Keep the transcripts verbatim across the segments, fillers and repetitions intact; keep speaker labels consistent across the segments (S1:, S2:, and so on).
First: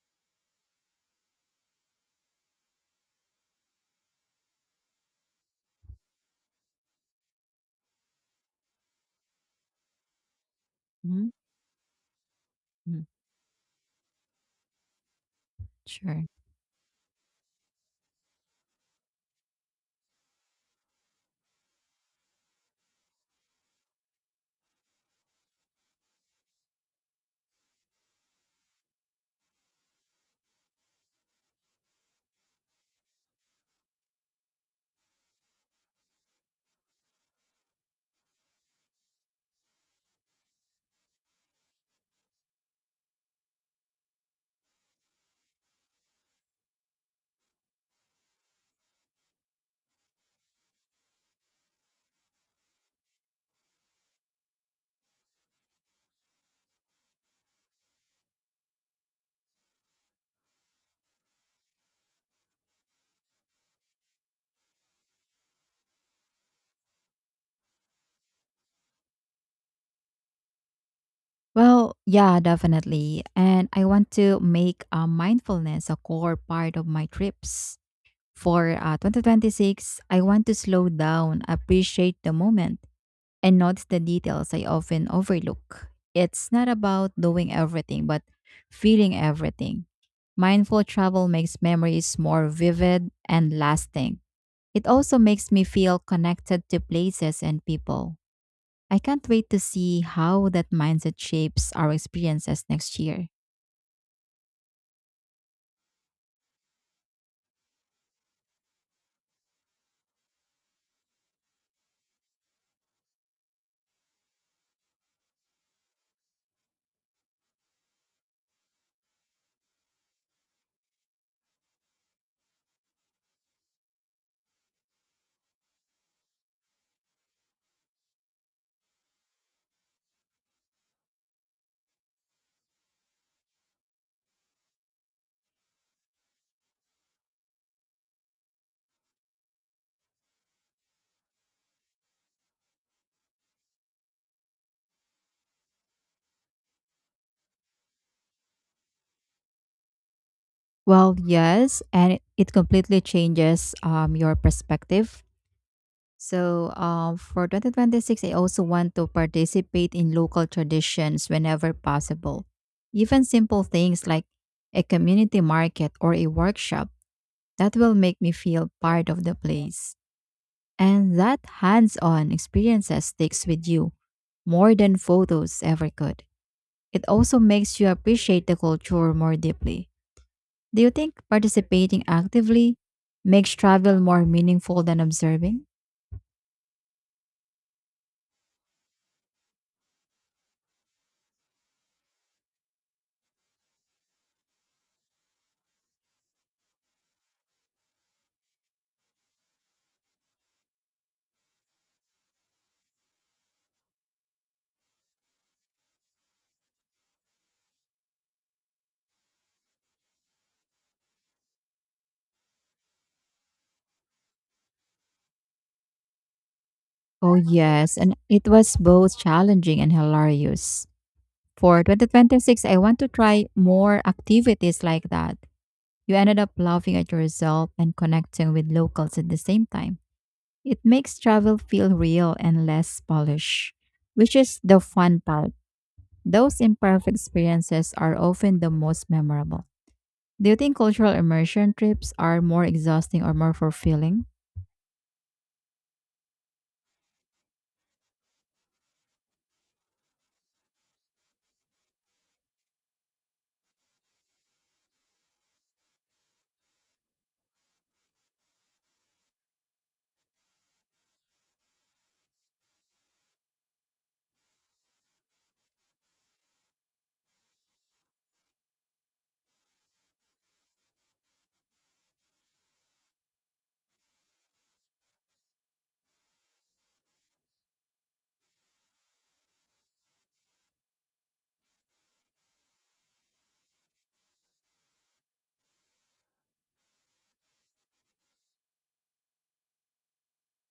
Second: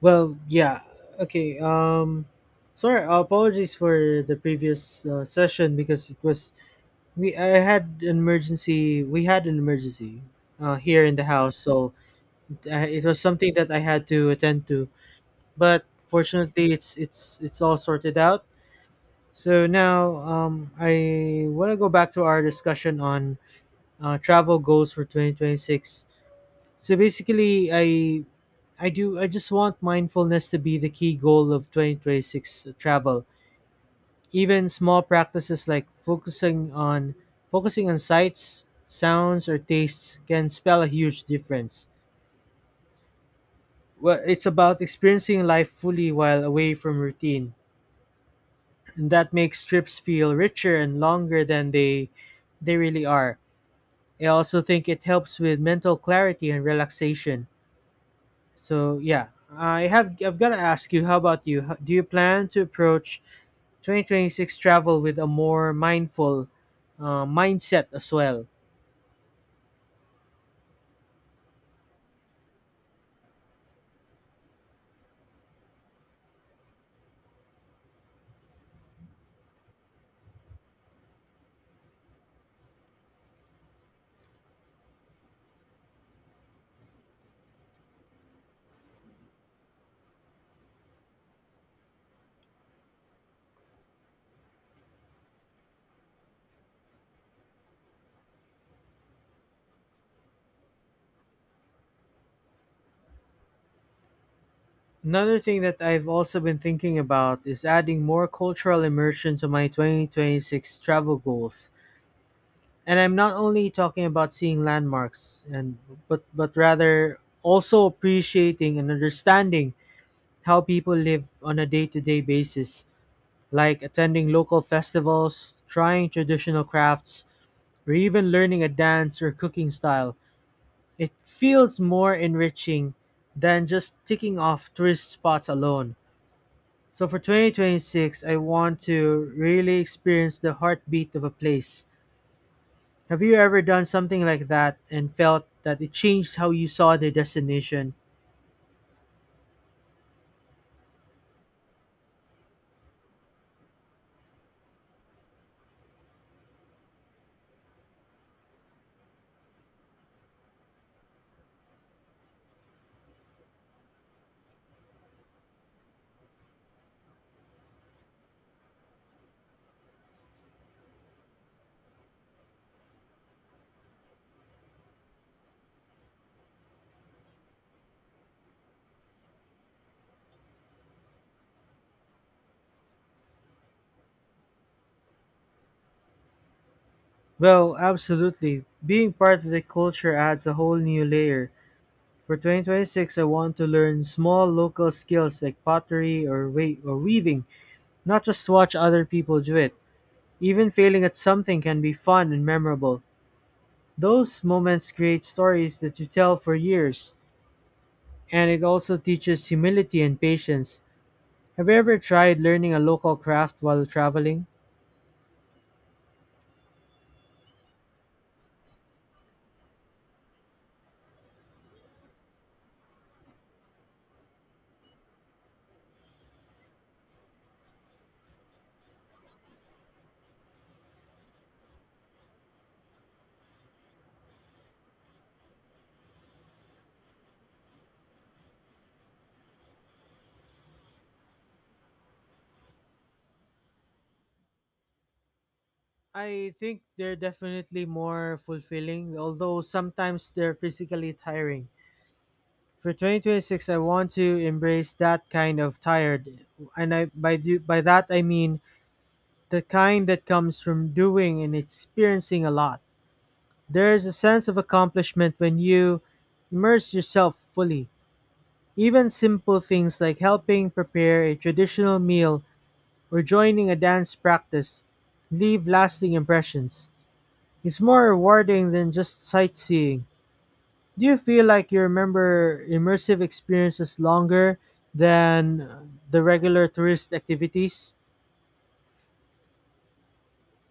S1: Well, yeah. Okay. Um, sorry. Uh, Apologies for the previous uh, session because it was we. I had an emergency. We had an emergency uh, here in the
S2: Mhm,
S1: house, so uh,
S2: mhm.
S1: it was something that I had to attend to. But
S2: Sure.
S1: fortunately, it's it's it's all sorted out. So now, um, I want to go back to our discussion on uh, travel goals for twenty twenty six. So basically, I I do I just want mindfulness to be the key goal of twenty twenty six travel. Even small practices like focusing on focusing on sights, sounds or tastes can spell a huge difference. Well, it's about experiencing life fully while away from routine, and that makes trips feel richer and longer than they they really are. I also think it helps with mental clarity and relaxation. So yeah, I have I've got to ask you. How about you? How- Do you plan to approach twenty twenty six travel with a more mindful uh, mindset as well?
S2: Well, yeah, definitely. And I want to make uh, mindfulness a core part of my trips. For uh, two thousand twenty-six, I want to slow down, appreciate the moment, and notice the details I often overlook. It's not about doing everything, but feeling everything. Mindful travel makes memories more vivid and lasting. It also makes me feel connected to places and people. I can't wait to see how that mindset shapes our experiences next year.
S1: Another thing that I've also been thinking about is adding more cultural immersion to my twenty twenty six travel goals. And I'm not only talking about seeing landmarks and but but rather also appreciating and understanding how people live on a day-to-day basis, like attending local festivals, trying traditional crafts, or even learning a dance or cooking style. It feels more enriching than just ticking off tourist spots alone. So for twenty twenty six, I want to really experience the heartbeat of a place. Have you ever done something like that and felt that it changed how you saw the destination?
S2: Well, yes, and it, it completely changes um, your perspective. So, um, for twenty twenty-six, I also want to participate in local traditions whenever possible. Even simple things like a community market or a workshop that will make me feel part of the place. And that hands on experiences sticks with you more than photos ever could. It also makes you appreciate the culture more deeply. Do you think participating actively makes travel more meaningful than observing?
S1: Well, absolutely. Being part of the culture adds a whole new layer. For twenty twenty six, I want to learn small local skills like pottery or, we- or weaving, not just watch other people do it. Even failing at something can be fun and memorable. Those moments create stories that you tell for years, and it also teaches humility and patience. Have you ever tried learning a local craft while traveling?
S2: Oh, yes, and it was both challenging and hilarious. For twenty twenty-six, I want to try more activities like that. You ended up laughing at yourself and connecting with locals at the same time. It makes travel feel real and less polished, which is the fun part. Those imperfect experiences are often the most memorable. Do you think cultural immersion trips are more exhausting or more fulfilling?
S1: I think they're definitely more fulfilling, although sometimes they're physically tiring. For twenty twenty six, I want to embrace that kind of tired, and I by do, by that I mean the kind that comes from doing and experiencing a lot. There is a sense of accomplishment when you immerse yourself fully. Even simple things like helping prepare a traditional meal or joining a dance practice leave lasting impressions. It's more rewarding than just sightseeing. Do you feel like you remember immersive experiences longer than uh, the regular tourist activities?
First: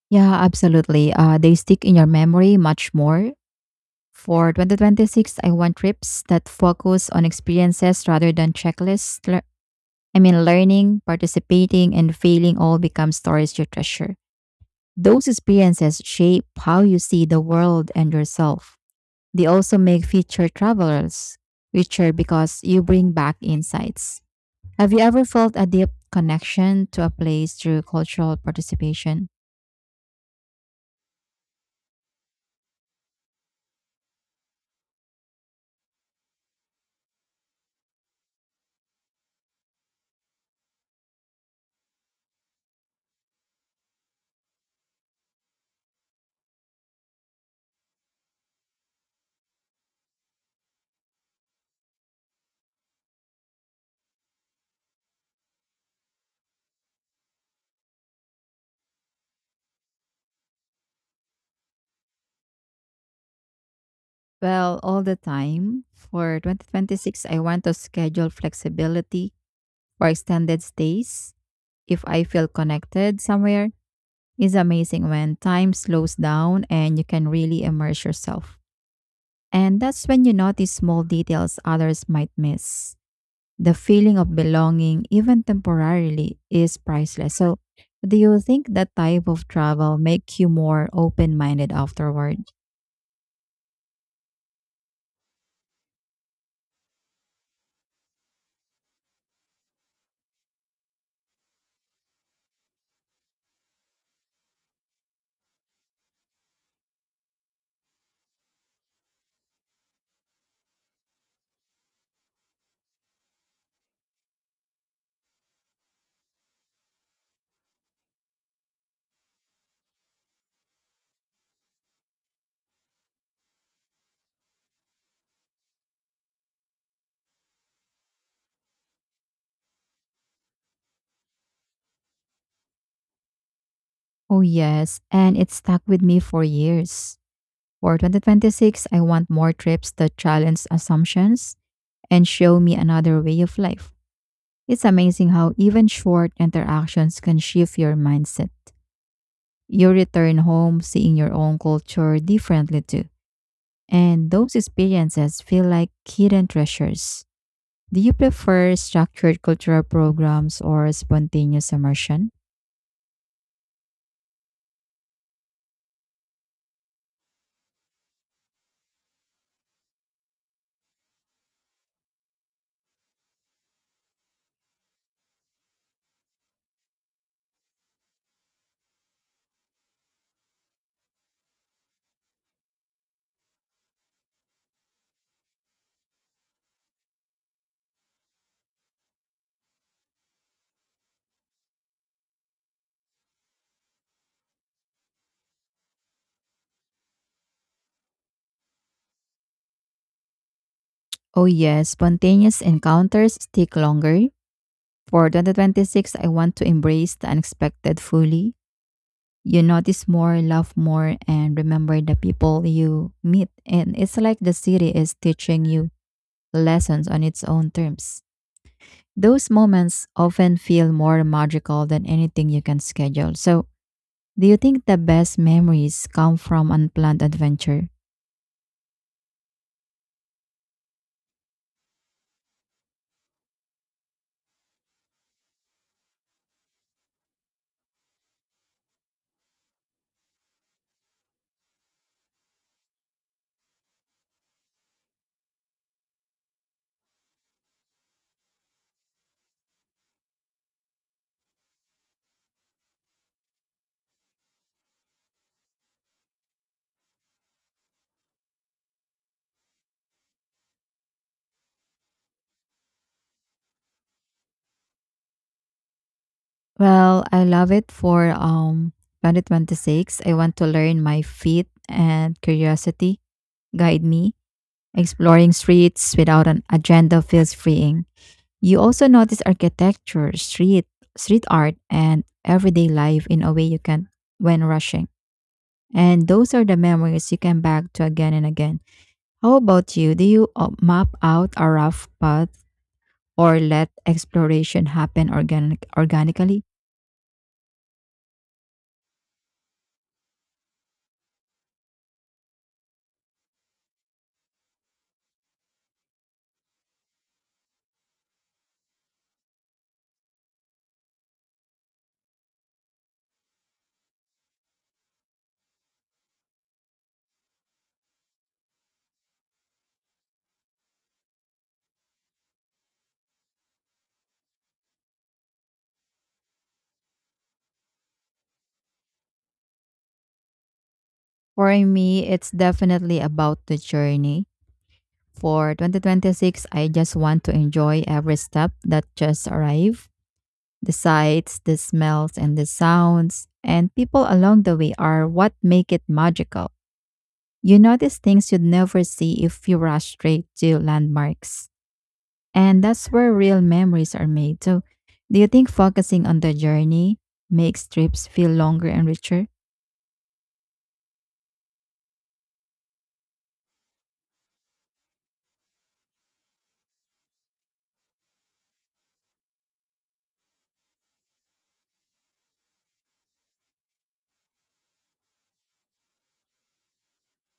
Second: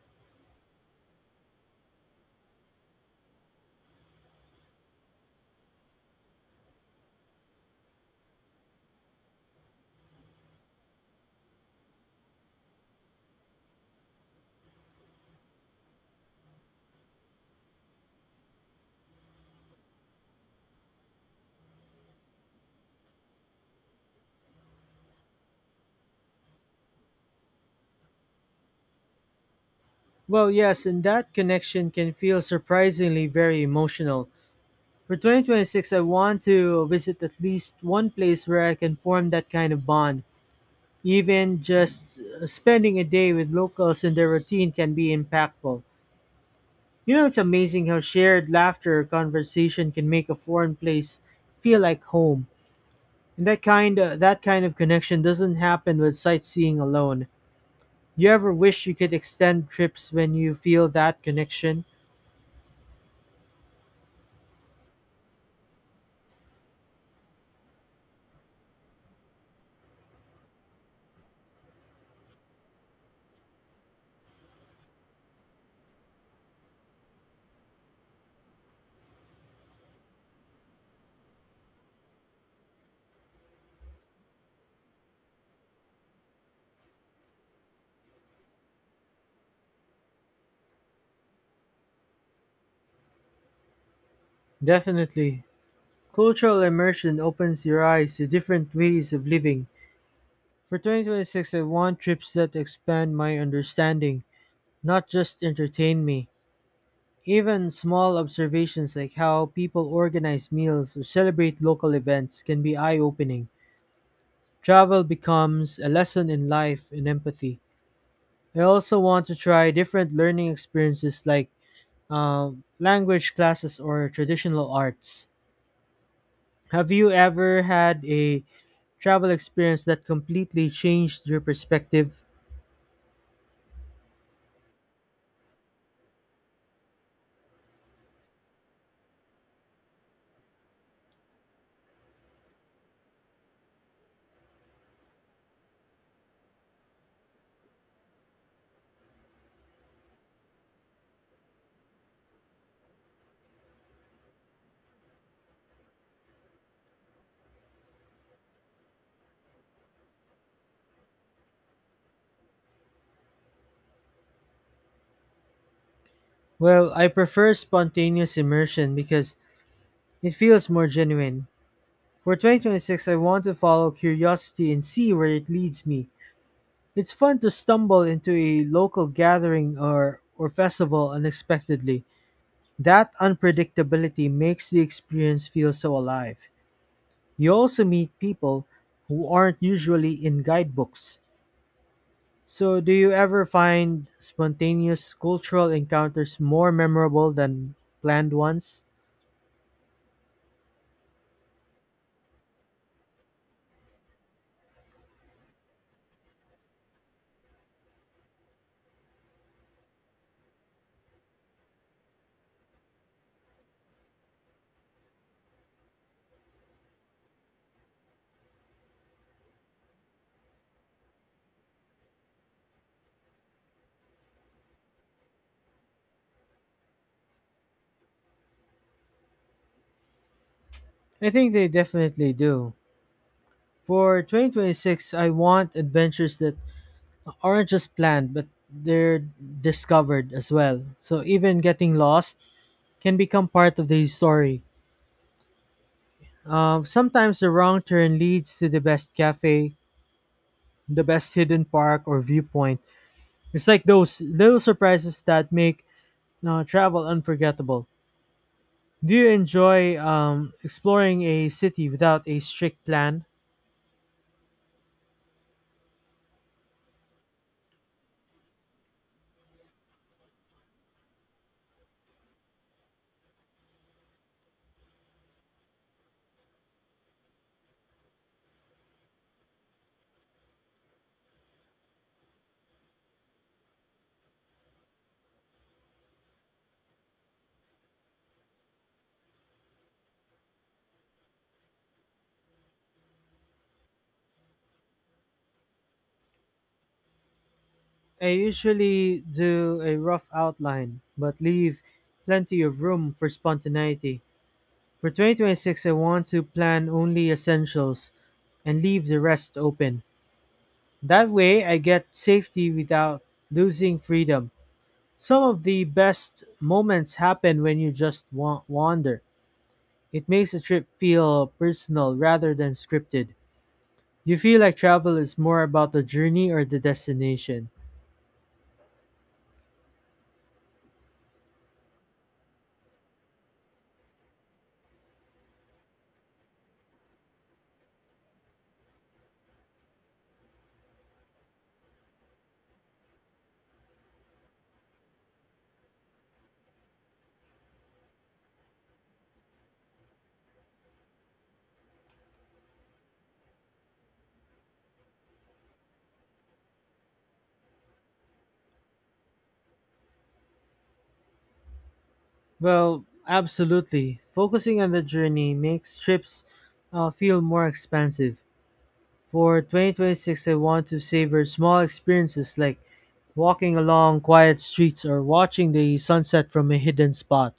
S2: Yeah, absolutely. Uh, they stick in your memory much more. For twenty twenty-six, I want trips that focus on experiences rather than checklists. Lear- I mean, learning, participating, and failing all become stories you treasure. Those experiences shape how you see the world and yourself. They also make future travelers richer because you bring back insights. Have you ever felt a deep connection to a place through cultural participation?
S1: Well, yes, and that connection can feel surprisingly very emotional. For twenty twenty six, I want to visit at least one place where I can form that kind of bond. Even just uh, spending a day with locals and their routine can be impactful. You know, it's amazing how shared laughter or conversation can make a foreign place feel like home. And that kind that kind of connection doesn't happen with sightseeing alone. You ever wish you could extend trips when you feel that connection?
S2: Well, all the time. For twenty twenty-six, I want to schedule flexibility for extended stays. If I feel connected somewhere, it's amazing when time slows down and you can really immerse yourself. And that's when you notice small details others might miss. The feeling of belonging, even temporarily, is priceless. So, do you think that type of travel make you more open-minded afterward?
S1: Definitely. Cultural immersion opens your eyes to different ways of living. For twenty twenty six, I want trips that expand my understanding, not just entertain me. Even small observations like how people organize meals or celebrate local events can be eye opening. Travel becomes a lesson in life and empathy. I also want to try different learning experiences like um, language classes or traditional arts. Have you ever had a travel experience that completely changed your perspective?
S2: Oh yes, and it stuck with me for years. For twenty twenty-six, I want more trips that challenge assumptions and show me another way of life. It's amazing how even short interactions can shift your mindset. You return home seeing your own culture differently too. And those experiences feel like hidden treasures. Do you prefer structured cultural programs or spontaneous immersion?
S1: Well, I prefer spontaneous immersion because it feels more genuine. For twenty twenty six, I want to follow curiosity and see where it leads me. It's fun to stumble into a local gathering or, or festival unexpectedly. That unpredictability makes the experience feel so alive. You also meet people who aren't usually in guidebooks. So, do you ever find spontaneous cultural encounters more memorable than planned ones?
S2: Oh, yes, spontaneous encounters stick longer. For twenty twenty-six, I want to embrace the unexpected fully. You notice more, love more, and remember the people you meet. And it's like the city is teaching you lessons on its own terms. Those moments often feel more magical than anything you can schedule. So, do you think the best memories come from unplanned adventure?
S1: I think they definitely do. For twenty twenty six, I want adventures that aren't just planned, but they're discovered as well. So, even getting lost can become part of the story. Um, sometimes the wrong turn leads to the best cafe, the best hidden park or viewpoint. It's like those little surprises that make uh, travel unforgettable. Do you enjoy um, exploring a city without a strict plan?
S2: Well, I love it for um twenty twenty-six. I want to learn my feet and curiosity guide me. Exploring streets without an agenda feels freeing. You also notice architecture, street, street art, and everyday life in a way you can when rushing. And those are the memories you can back to again and again. How about you? Do you uh, map out a rough path or let exploration happen organic- organically?
S1: I usually do a rough outline, but leave plenty of room for spontaneity. For twenty twenty six, I want to plan only essentials and leave the rest open. That way, I get safety without losing freedom. Some of the best moments happen when you just wa- wander. It makes the trip feel personal rather than scripted. Do you feel like travel is more about the journey or the destination?
S2: For me, it's definitely about the journey. For twenty twenty-six, I just want to enjoy every step that just arrived. The sights, the smells, and the sounds, and people along the way are what make it magical. You notice things you'd never see if you rush straight to landmarks. And that's where real memories are made. So, do you think focusing on the journey makes trips feel longer and richer?
S1: Well, absolutely. Focusing on the journey makes trips uh, feel more expansive. For twenty twenty six, I want to savor small experiences like walking along quiet streets or watching the sunset from a hidden spot.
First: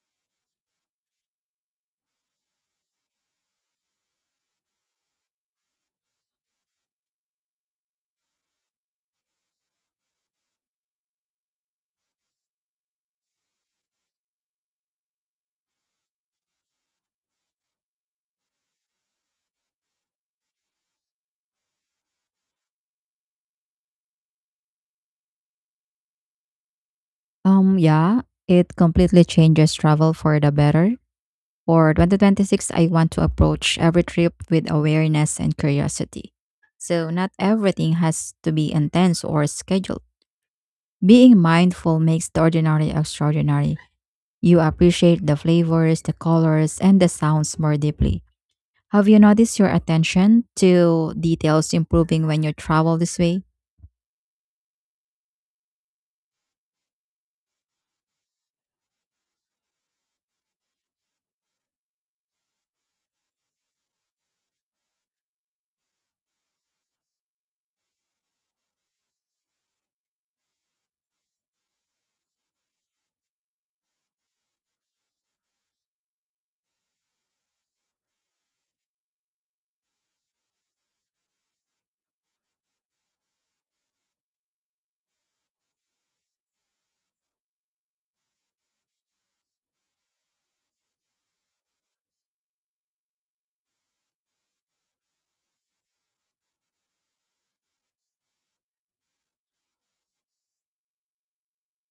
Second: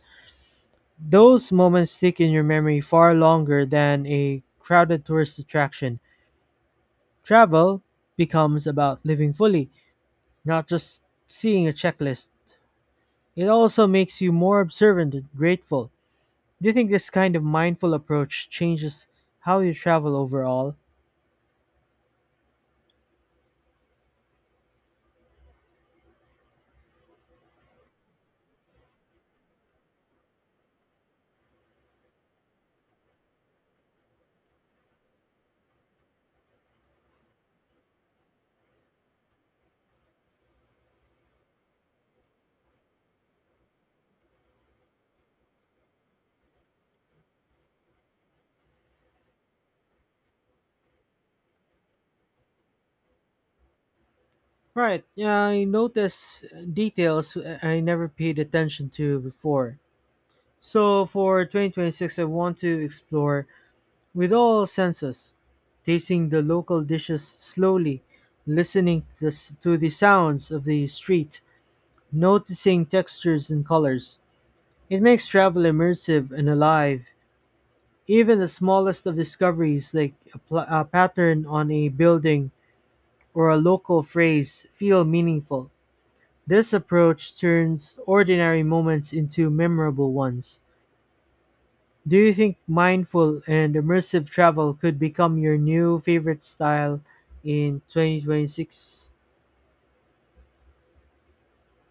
S1: Those moments stick in your memory far longer than a crowded tourist attraction. Travel becomes about living fully, not just seeing a checklist. It also makes you more observant and grateful. Do you think this kind of mindful approach changes how you travel overall?
S2: Um, yeah, it completely changes travel for the better. For twenty twenty-six, I want to approach every trip with awareness and curiosity. So, not everything has to be intense or scheduled. Being mindful makes the ordinary extraordinary. You appreciate the flavors, the colors, and the sounds more deeply. Have you noticed your attention to details improving when you travel this way?
S1: Right, yeah, I notice details I never paid attention to before. So for twenty twenty six, I want to explore with all senses, tasting the local dishes slowly, listening to the, s- to the sounds of the street, noticing textures and colors. It makes travel immersive and alive. Even the smallest of discoveries, like a, pl- a pattern on a building or a local phrase, feel meaningful. This approach turns ordinary moments into memorable ones. Do you think mindful and immersive travel could become your new favorite style in twenty twenty six?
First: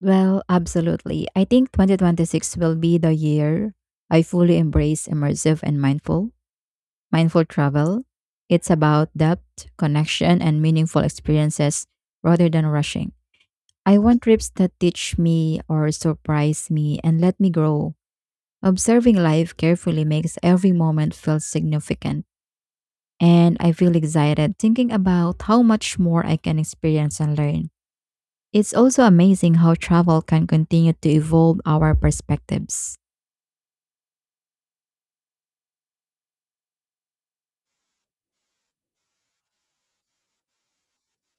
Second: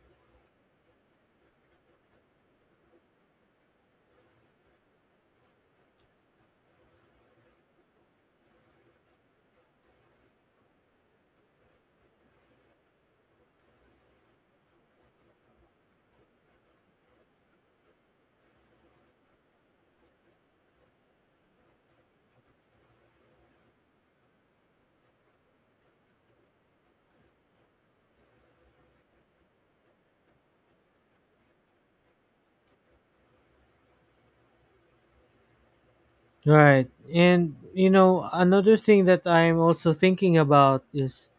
S2: Well, absolutely. I think twenty twenty-six will be the year I fully embrace immersive and mindful, mindful travel. It's about depth, connection, and meaningful experiences rather than rushing. I want trips that teach me or surprise me and let me grow. Observing life carefully makes every moment feel significant, and I feel excited thinking about how much more I can experience and learn. It's also amazing how travel can continue to evolve our perspectives.
S1: Right. And you know, another thing that I'm also thinking about is,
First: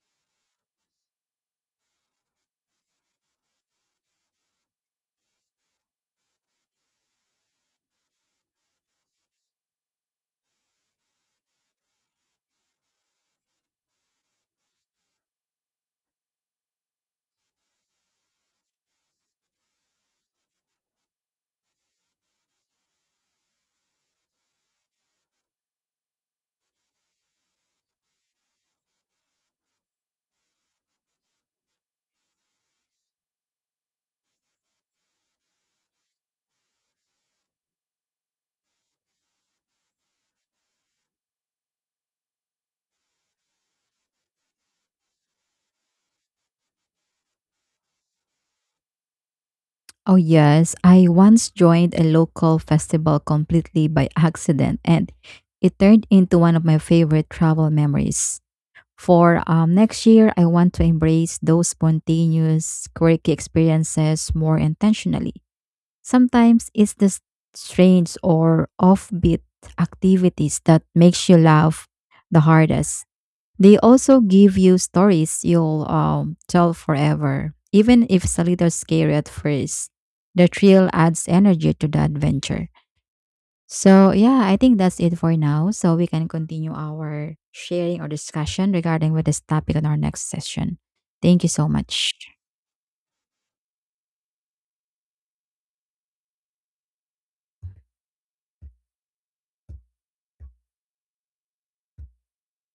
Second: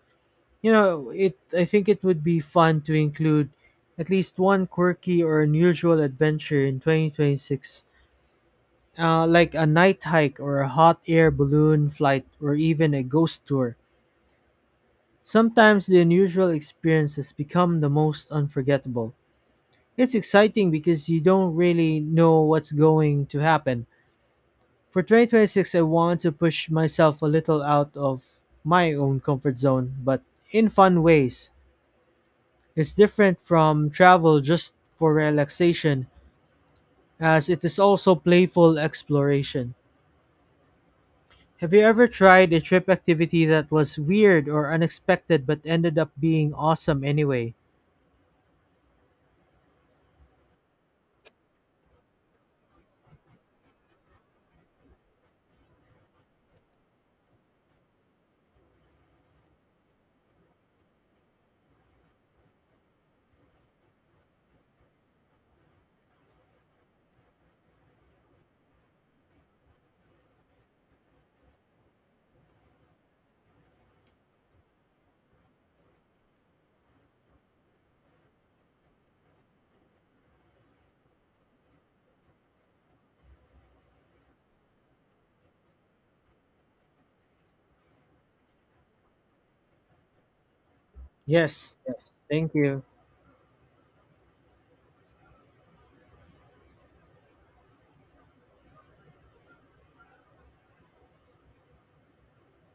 S1: you know, it I think it would be fun to include at least one quirky or unusual adventure in twenty twenty six. Uh, like a night hike or a hot air balloon flight or even a ghost tour. Sometimes the unusual experiences become the most unforgettable. It's exciting because you don't really know what's going to happen. For twenty twenty six, I want to push myself a little out of my own comfort zone, but in fun ways. It's different from travel just for relaxation, as it is also playful exploration. Have you ever tried a trip activity that was weird or unexpected but ended up being awesome anyway?
S2: Oh, yes, I once joined a local festival completely by accident, and it turned into one of my favorite travel memories. For um, next year, I want to embrace those spontaneous, quirky experiences more intentionally. Sometimes it's the s- strange or offbeat activities that makes you laugh the hardest. They also give you stories you'll um, tell forever, even if it's a little scary at first. The thrill adds energy to the adventure. So, yeah, I think that's it for now. So, we can continue our sharing or discussion regarding with this topic on our next session. Thank you so
S1: Yes, yes.
S2: much.
S1: Thank you.